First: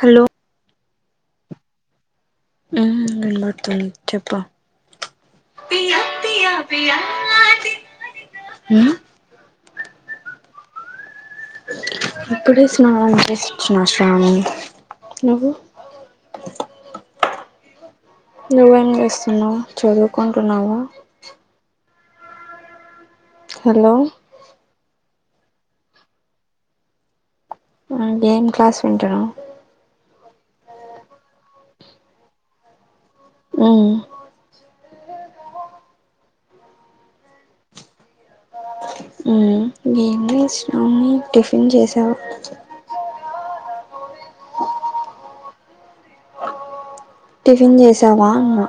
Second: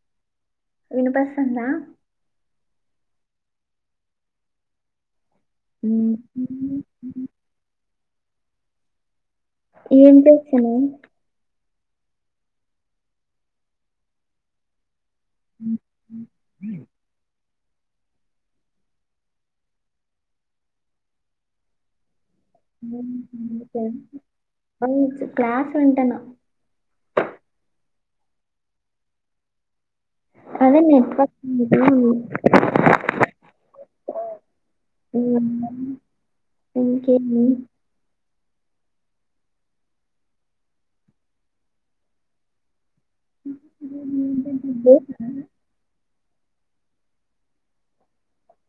Hello వినిపస్తందా ఆహా వినబడుతుంది చెప్పు ఉమ్ ఆ ఏం చేస్తన్నావ్ ఇప్పుడే స్నానం చేసి వచ్చినా శ్రావణి నువ్వు నువ్వేం చేస్తున్నావ్ చదువుకుంటున్నావు హలో ఆ క్లాస్ వింటాన్నా ఏం క్లాస్ వింటనవ్ అదే నెట్వర్క్ ఊ ఊ ఇంకేమి ఏం లేదు శ్రావణి టిఫిన్ చేసావా టిఫిన్ చేసావా అన్నా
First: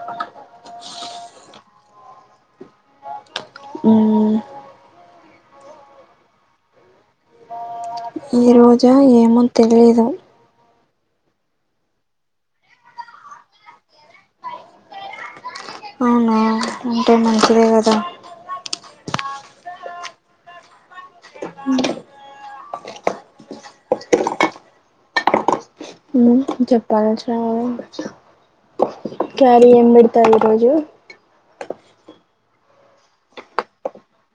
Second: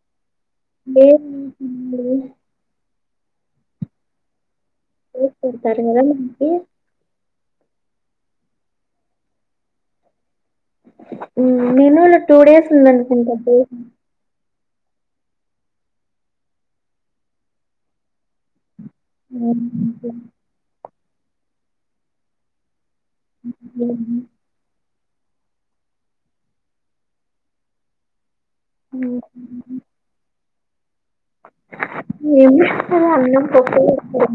లేదు సింధు ఊ ఫ్రూట్స్ పెడతారు కదా మన్ కి ఈ రోజా ఏమో తెలిదు నేను టూ డేస్ ఉందనుకుంటా దోసలు అవునా ఉంటే మంచిదే కదా [unintelligible] [unintelligible] చెప్పాలే చాలా క్యారీ ఏం పెడతారు ఈరోజు ఏముంటది అన్నం పప్పు చేస్తారు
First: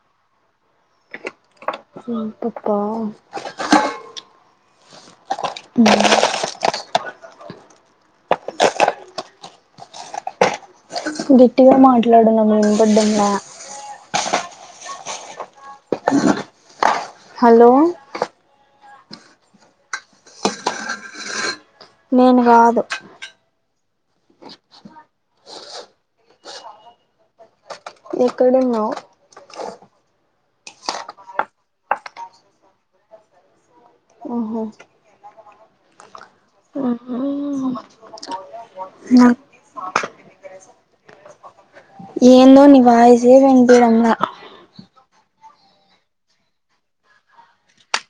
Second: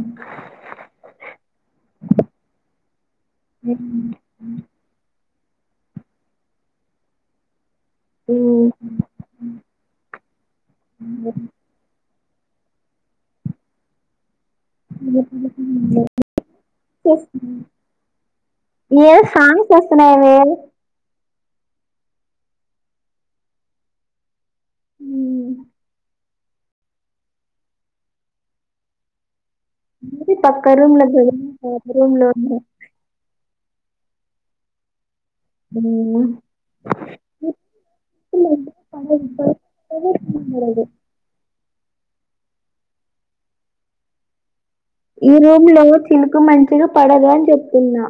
ఆ పప్పా ఊ ఊ ఓ గట్టిగా మాట్లాడండి వినపడ్డంలే హలో [unintelligible] ఏ సాంగ్స్ వస్తున్నాయేమీ నేను కాదు ఊ ఎక్కడున్నావ్ మాది పక్క రూమ్ లో [unintelligible] రూమ్ లో ఉన్న ఆహో ఆ నాకు [inaudible] ఏందో నీ వాయిస్ ఏం వినిపియడంలా ఈ రూమ్ లో చిలుకు మంచిగా పడదని చెప్తున్నా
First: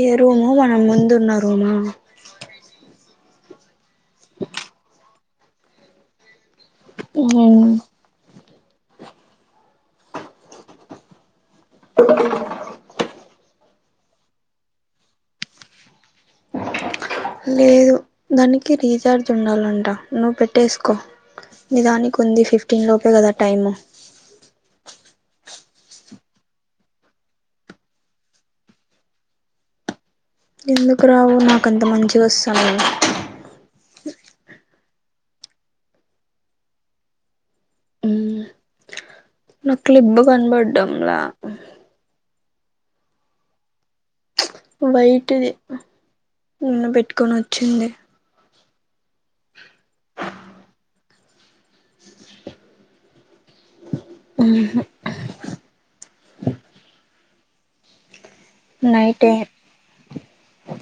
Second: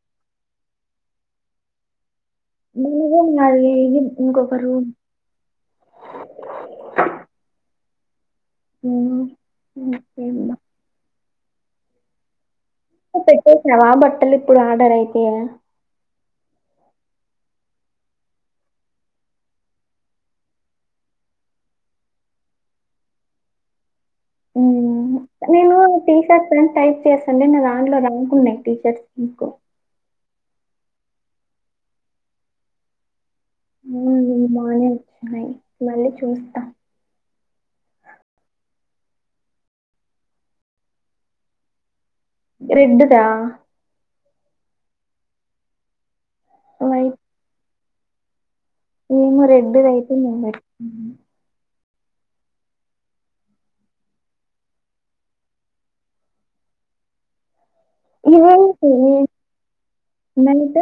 ఈ రూమా మనం ముందు ఉన్న రూమా నువ్వే ఉన్నదీరూమ్ ఇంకొక రూమ్ ఇంగోరూమ్ ముందు చూస్ పొయ్నా నువ్ పెట్టేసినావా బట్టలు ఇప్పుడు ఆర్డర్ అయితే లేదు దానికి రీచార్జ్ ఉండల్లంట నువ్వు పెట్టేసుకో ని దానికి ఉంది ఫిఫ్టీన్ లోపే కదా టైము మ్ నేనూ టీ షర్ట్స్ అని టైప్ చేసాను నా దాంట్లో రాకున్నయ్ టీ షర్ట్స్ ఎందుకో ఎందుకు రావు నాకంత మంచిగ వస్సున్నాయ్ బాగుంది ఇది మోడల్ గ్రై మళ్ళీ చూస్తా నా క్లిబ్బు కనపడ్డంలా రెడ్డుదా వైటే నిన్న వైట్ పెట్టుకోనొచ్చిందే ఏమో రెడ్డుదయితే నేను పెట్టుకున్నా ఊహు నాకిది నైటే ఇంకెంత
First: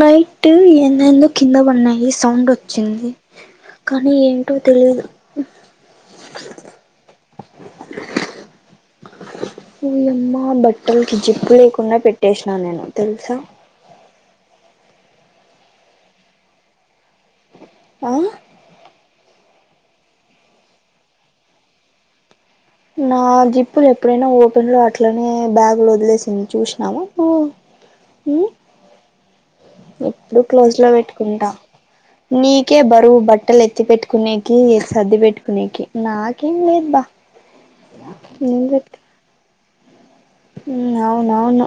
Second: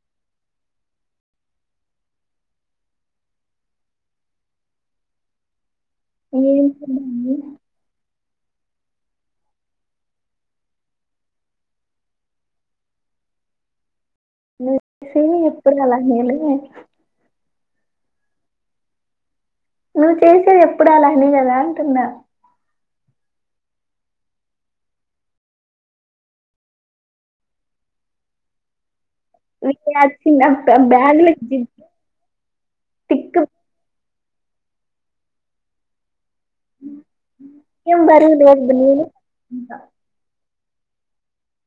నైటూ ఏంద్ ఏందో కింద పన్నాయి సౌండ్ వచ్చింది కానీ ఏంటో తెలీదు ఏం సభందు అయ్యమ్మా బట్టల్కి జిప్పు లేకుండా పెట్టేసినా నేను తెలుసా బుక్సూ ఎప్పుడు నా దాంట్లోనే నోట్ బుక్స్ ఆ నువ్వు చేసేది ఎప్పుడు అలానే కదా అంటున్నా నా జిప్పులు ఎప్పుడైనా ఓపెన్ లో అట్లనే బ్యాగ్లో వదిలేసింది చూసినావ నువ్వు ఊ ఎప్పుడు వచ్చిన క్లోజ్ లో బ్యాగ్ పెట్టుకుంటా నీకే బరువు తిక్కు బట్టలు ఎత్తి పెట్ కునేకీ సర్ది పెట్టుకునేకి నాకేం లేదు బా ఇన్వెట్ ఇంకా ఇంగా నాను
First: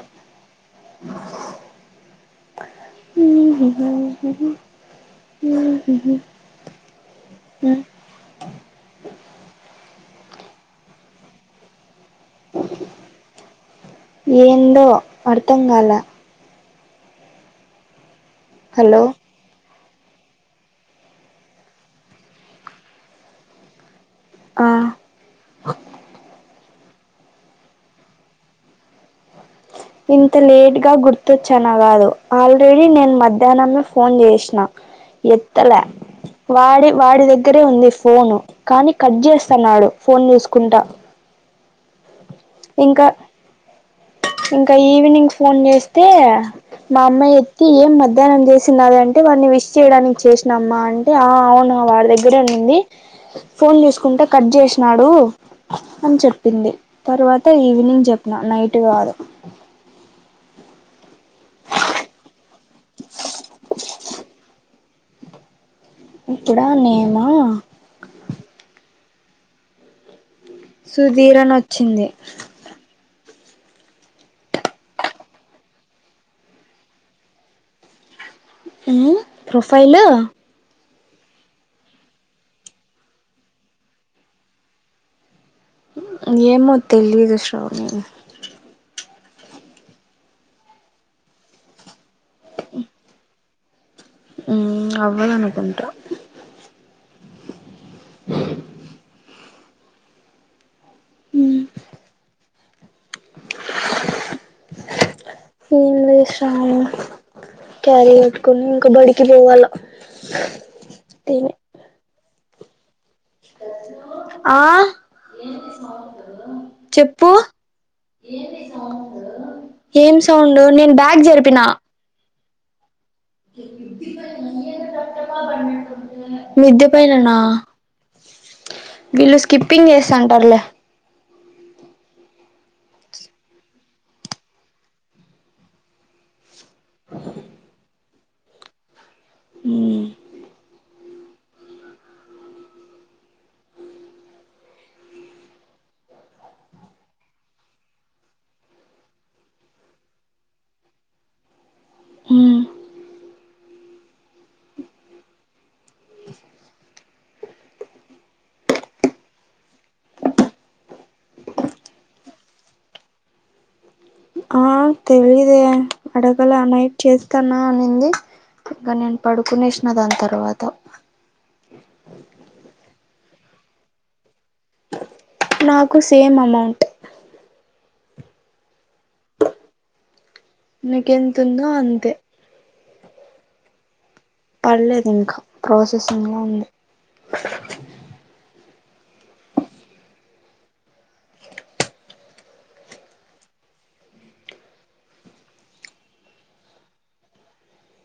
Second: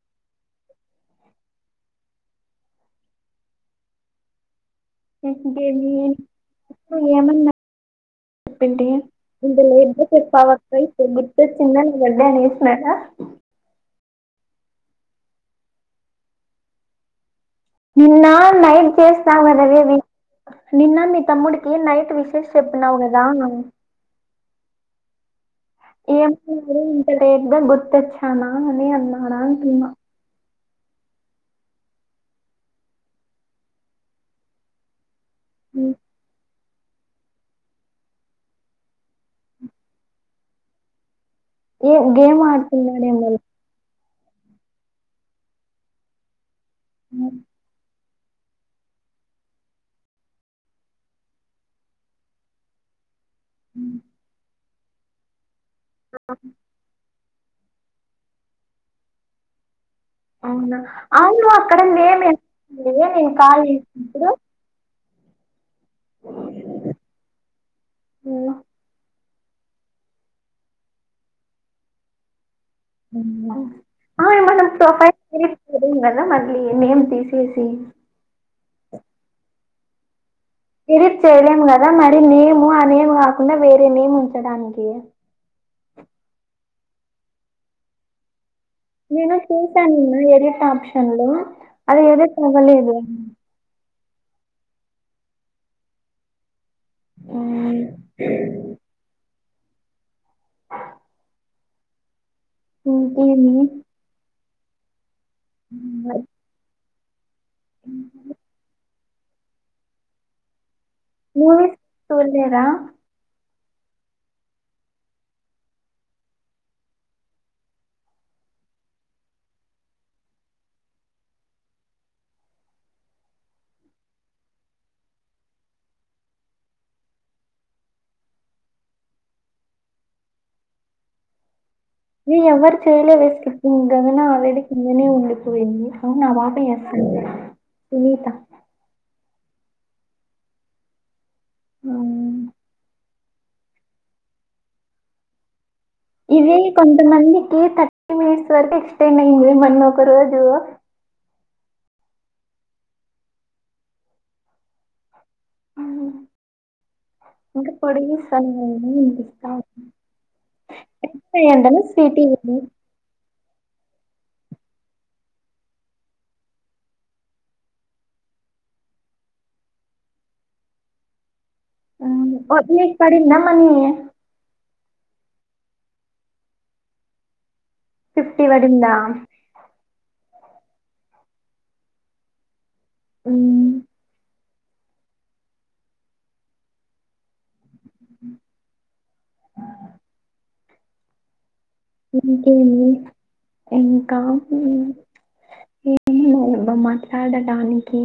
ఇంకేమీ ఇ ఏమన్నా తింటీ ఇంత లేట్ గ చెప్పా వక్క ఇప్పుడు గుర్తొచ్చింద నా బర్డే అనేసినార ఏందో అర్థం కాల నిన్నా నైట్ హలో జస్ట్ చాల్ అవవేవి నిన్న మీ తమ్ముడికి నైట్ విశష్ చెప్పినావు కదా అనన్ ఆ ఏం నువ్వు ఇంత లేటుగా గుర్తొచ్చానా అని అన్నాడా అంటున్నా ఇంత లేటు గా గుర్తొచ్చాన కాదు ఆల్రెడీ నేను మధ్యాన్నమే ఫోన్ చేసిన [inaudible] ఎత్తల ఉమ్. వాడి వాడి దగ్గరే ఉంది ఫోను కానీ కట్ చేస్సన్నాడు ఫోన్ చూసుకుంటా ఊ గేమ్ ఇంకా ఆడుతున్నాడేమో లే ఇంకా ఈవినింగ్ ఫోన్ చేస్తే మా అమ్మ. ఉమ్. ఏం మధ్యాహ్నం చేసినదింటే వాడిని విష్ చేయడానికి చేసినమ్మా అంటే ఆ అవునా వాడి దగ్గరనింది. ఫోన్ చూసుకుంటే కట్ చేసినాడు అని చెప్పింది. తర్వాత ఈవినింగ్ చెప్పిన నైట్ కాదు. అవును అక్కడ ఏమి నేను కాల్ చేినప్పుడు. ఇప్పుడా నేమా. ఆ. సుధీరన్ వచ్చింది. మనం ప్రొఫైల్ కదా మళ్ీ నేమ్ తీసేసి. ప్రొఫైల్. మీరి చేయలేం కదా మరి నేము ఆ నేము కాకుండా వేరే నేమ్ ఉంచడానికి. ఏమో తెలీయదు శ్రావు నేన్. నేను చూశానున్న ఎరిట్ ఆప్షన్లు అది ఎది తగలేదు. అవ్వాలనుకుంటా. ఆ ఇంకేమి. ఏం లే శ్రాము. క్యారీ కట్టుకుని ఇంకా బడికి పోవాల. తిని మూవీస్ చూడలేదా. ఆ. చెప్పు. ఏం సౌండ్ నేను బ్యాగ్ జరిపిన. మిద్దె పైన నా. వీళ్ళు స్కిప్పింగ్ చేస్తంటారులే. ఏ ఎవవారు చేయలేదా స్కిప్పింగ్ అయినా ఆల్రెడి కొందనే ఉండిపోయింది అవు నా పాప. సునీత. ఊ. ఆవు. ఇవి కొంతమందికి థర్టీ మినిట్స్ వరకు ఎక్స్టెండ్ అయింది మన్న ఒక రోజు. అ. ఇంకా పొడిగిస్తా నేనే వినిపిస్తా. ఎక్స్ అయ్యిందను స్వీటీ ఇది. ఆ తెలిదే అడగల నైట్ చేస్తానా అనింది. అక్క నేను పడుకునే వసిన దాని తర్వాత. ఓ నీకు పడిందా మని. నాకు సేమ్ అమౌంట్. ఫిఫ్టీ వడిందా. నాకెంతుమ్మ్దో అంతే. ఊ. పడలేదు ఇంకా ప్రాసెసింగ్లో ఉంది. ఆ ఇంకేమి ఇంకా. ఏమీ లేవు అబ్బా మాట్లాడడాానికి.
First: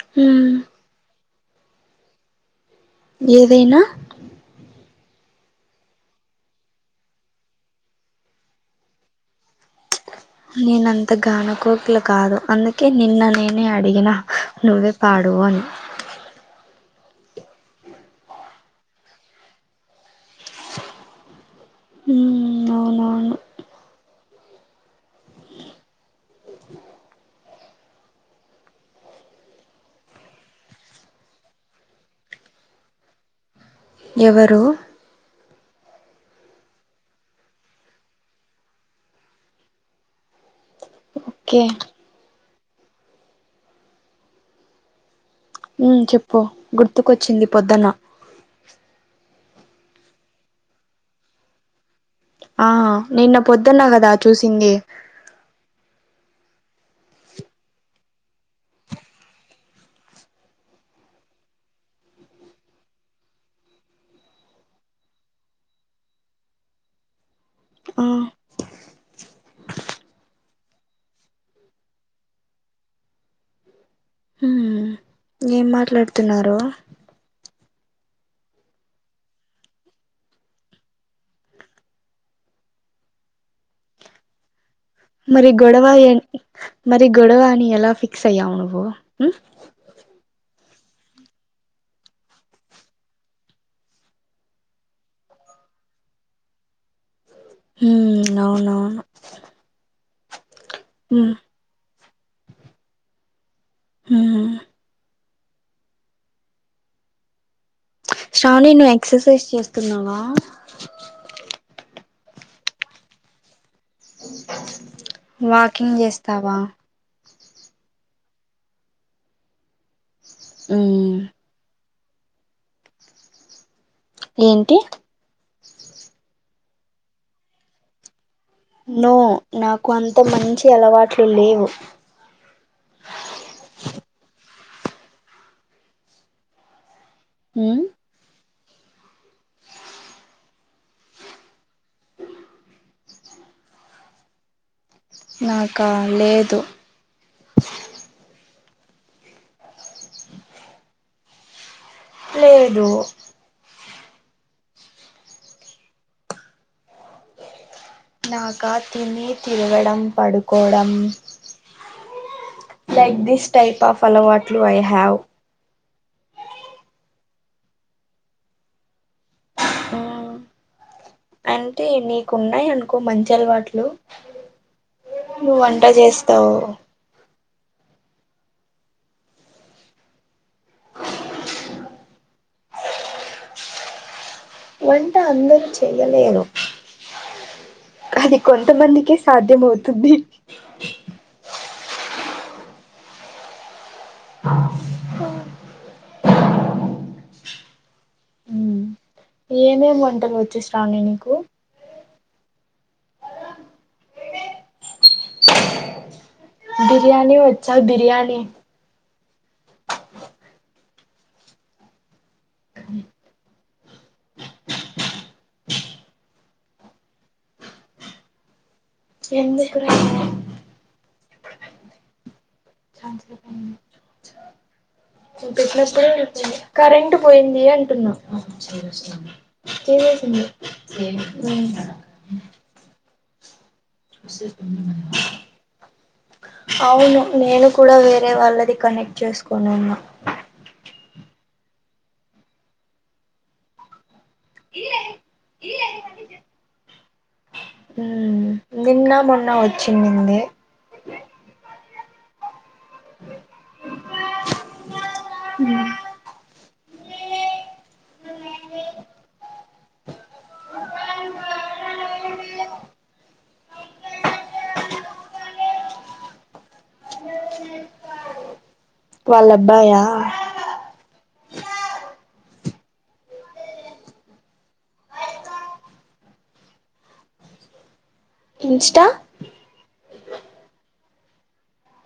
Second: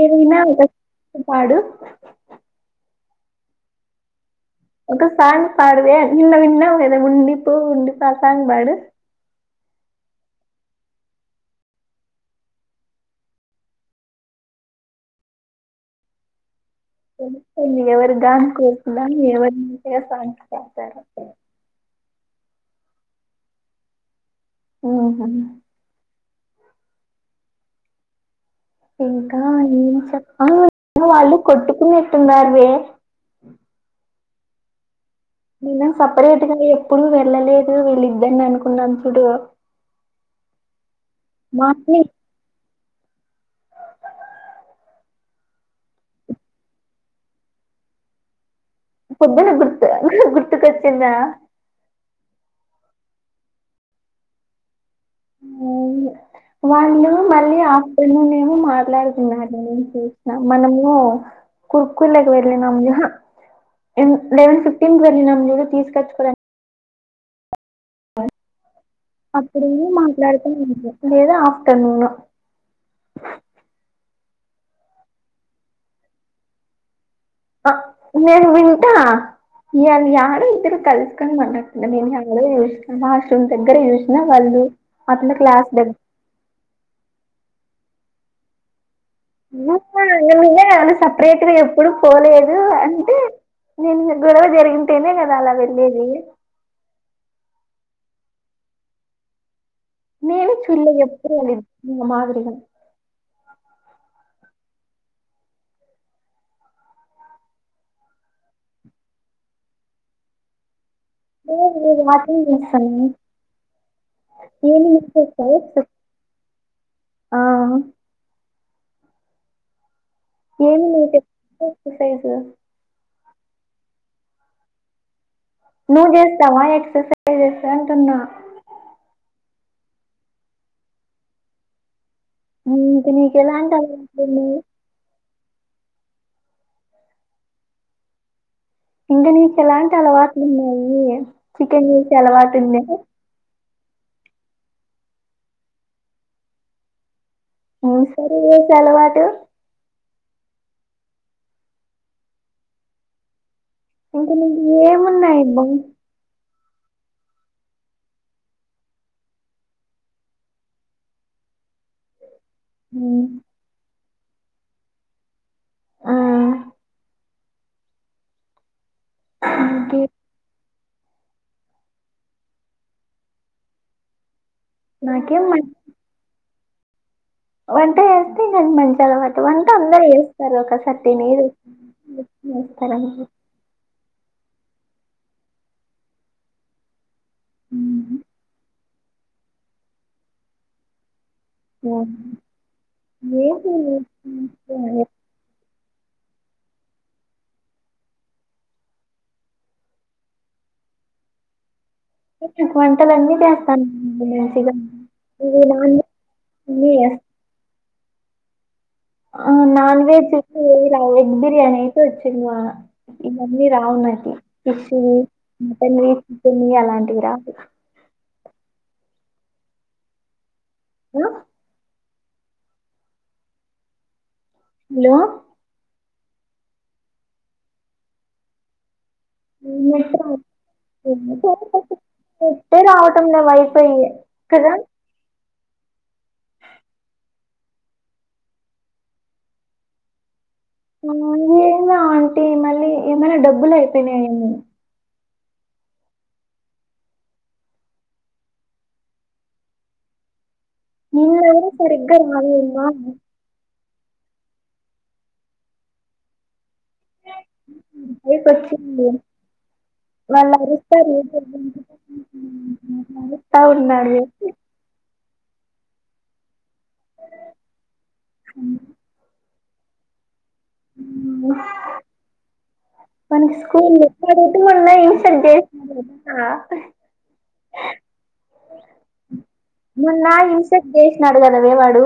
ఏను వినా హ్మ్ పాడు. ఏదైనా. ఒక సాంగ్ పాడవే నిన్న విన్న ఉదా ఉండిపు ఉండిపు ఆ సాంగ్ పాడు నేనంత గానకోకిల కాదు అందుకే నిన్న నేనే అడిగిన నువ్వే పాడువు అని [unintelligible] ఎవరు గాన కోకిల [unintelligible] హు ఆహా ఇంకా ఏం చెప్ప వాళ్ళు కొట్టుకునట్టున్నారువే ఎవరు మనం సపరేట్గా ఎప్పుడు వెళ్ళలేదు వీళ్ళిద్దని అనుకున్నాం చూడు ఓకే మా హు చెప్పు గుర్తుకొచ్చింది పొద్దన్న పుద్దుని గుర్తు గుర్తు కొచ్చిందా ఆ నిన్న పొద్దున్న కద చూసింది అవును వాళ్ళు మళ్ళీ ఆఫ్టర్నూన్ ఏమో మాట్లాడుతున్నారు నేను చూసిన మనము [unintelligible] లవెన్ ఫిఫ్టీన్ వెళ్లిమ్ తీసుకొచ్చుకోడ ఆ అప్పుడే మాట్లాడుత [unintelligible] ఆఫ్టర్ర్నూను హు ఏం మాట్లాడుతున్నారు నేను వింట ఇళ ఎడో ఇద్దరు కలుసుకని మన నేనుడో చూసినా వాష్రూమ్ దగ్గర చూసిన వాళ్ళు అట్లా మరి క్లాస్ గొడవ దగ్గర ఎ మరి గొడవ అని ఎలా ఫిక్స్ అయ్యావు నువ్వు [unintelligible] సపరేట్గా ఎప్పుడు పోలేదు అంటే [unintelligible] గొడవ జరిగితేేనే కదా అల వెళ్ళేది హు అవునవును నేను హ్మ్ [unintelligible] ఆ శ్రావణి నువ్వు ఎక్సర్సైజ్ చేస్తున్నావా [unintelligible] ఆ వాకింగ్ చేస్తావా [unintelligible] ఏమి హ్మ్ [unintelligible] ఏంటి నువ్వు చేస్తావ ఎక్ససైజ్స్ చేస్తావ అంటున్నా నో నాకు అంత మంచి అలవాట్లు లేవు మరి ఇంక నీకు ఎలాంటి అలవాట్లు [unintelligible] హు ఇంగ నీకు ఎలాంటి అలవాట్లు ఉన్నాయి చికెన్ చేసే అలవాటు ఉందా నాక లేదు [unintelligible] లేదు ఇంక నీకు ఏమున్నాయి అబ్బ నాక తిని తిరగడం పడుకోవడం like um, this type of అలవాట్లు ఐ హ్యావ్ ఆ ఇంకే- హ్మ్ అంటే నీకున్నాయి అనుకో మంచి అలవాట్లు నాకేం మ- [unintelligible] [unintelligible] చేస్తావు వంట వేస్తే ఇంటి మంచి అలవాటు వంట అందరు చేస్తారు ఒకసారి తినీ [unintelligible] వంట అందరు చెయ్యలేను అది కొంతమందికి సాధ్యమవుతుంది వామ్మో ఏంటిది [unintelligible] ఏమేమి వంటలు వచ్చు శ్రావణి నీకు వంటలు అన్నీ చేస్తాను మంచిగా అన్ని చేస్తా బిర్యానీ వచ్చా బిర్యానీ ఆ నాన్ వెజ్ ఇలా వెజ్ బిర్యానీ వచ్చిందివా ఇవన్నీ రావు నాకు ఫిష్ లు మటన్ న్ని అలాంటివి రావు ఎందుకు రావు ఆ చా హలో పెట్టినప్పుడే వెళ్ళిపోయింది కరెంట్ పోయింది అంటున్నా ఏం నెట్ చేసింది చెప్పు నెట్టే రావటం లేదు వై [unintelligible] అవును నేను కూడా వేరే వాళ్ళది కనెక్ట్ చేసుకోని ఉన్న ఆ ఏమో ఆంటీ మళ్ళీ ఏమైనా డబ్బులు అయిపోయినాయి ఏమో ఇల ఈల నిన్న మొన్న వచ్చింనిన్ది నిన్న ఎవరు సరిగ్గా రాలే ఉ బైపు వచ్చింది వాళ్ళు అరుస్తారు స్తా ఉన్నాడు వే అ వాళ్ళ అబ్బాయా ఉ మనకి స్కూల్ అడుగుత మన్న ఇంసర్ చేసిన కద ఇన్స్టా మొన్న ఇన్సర్ట్ చేసినాడు కదవే వాడు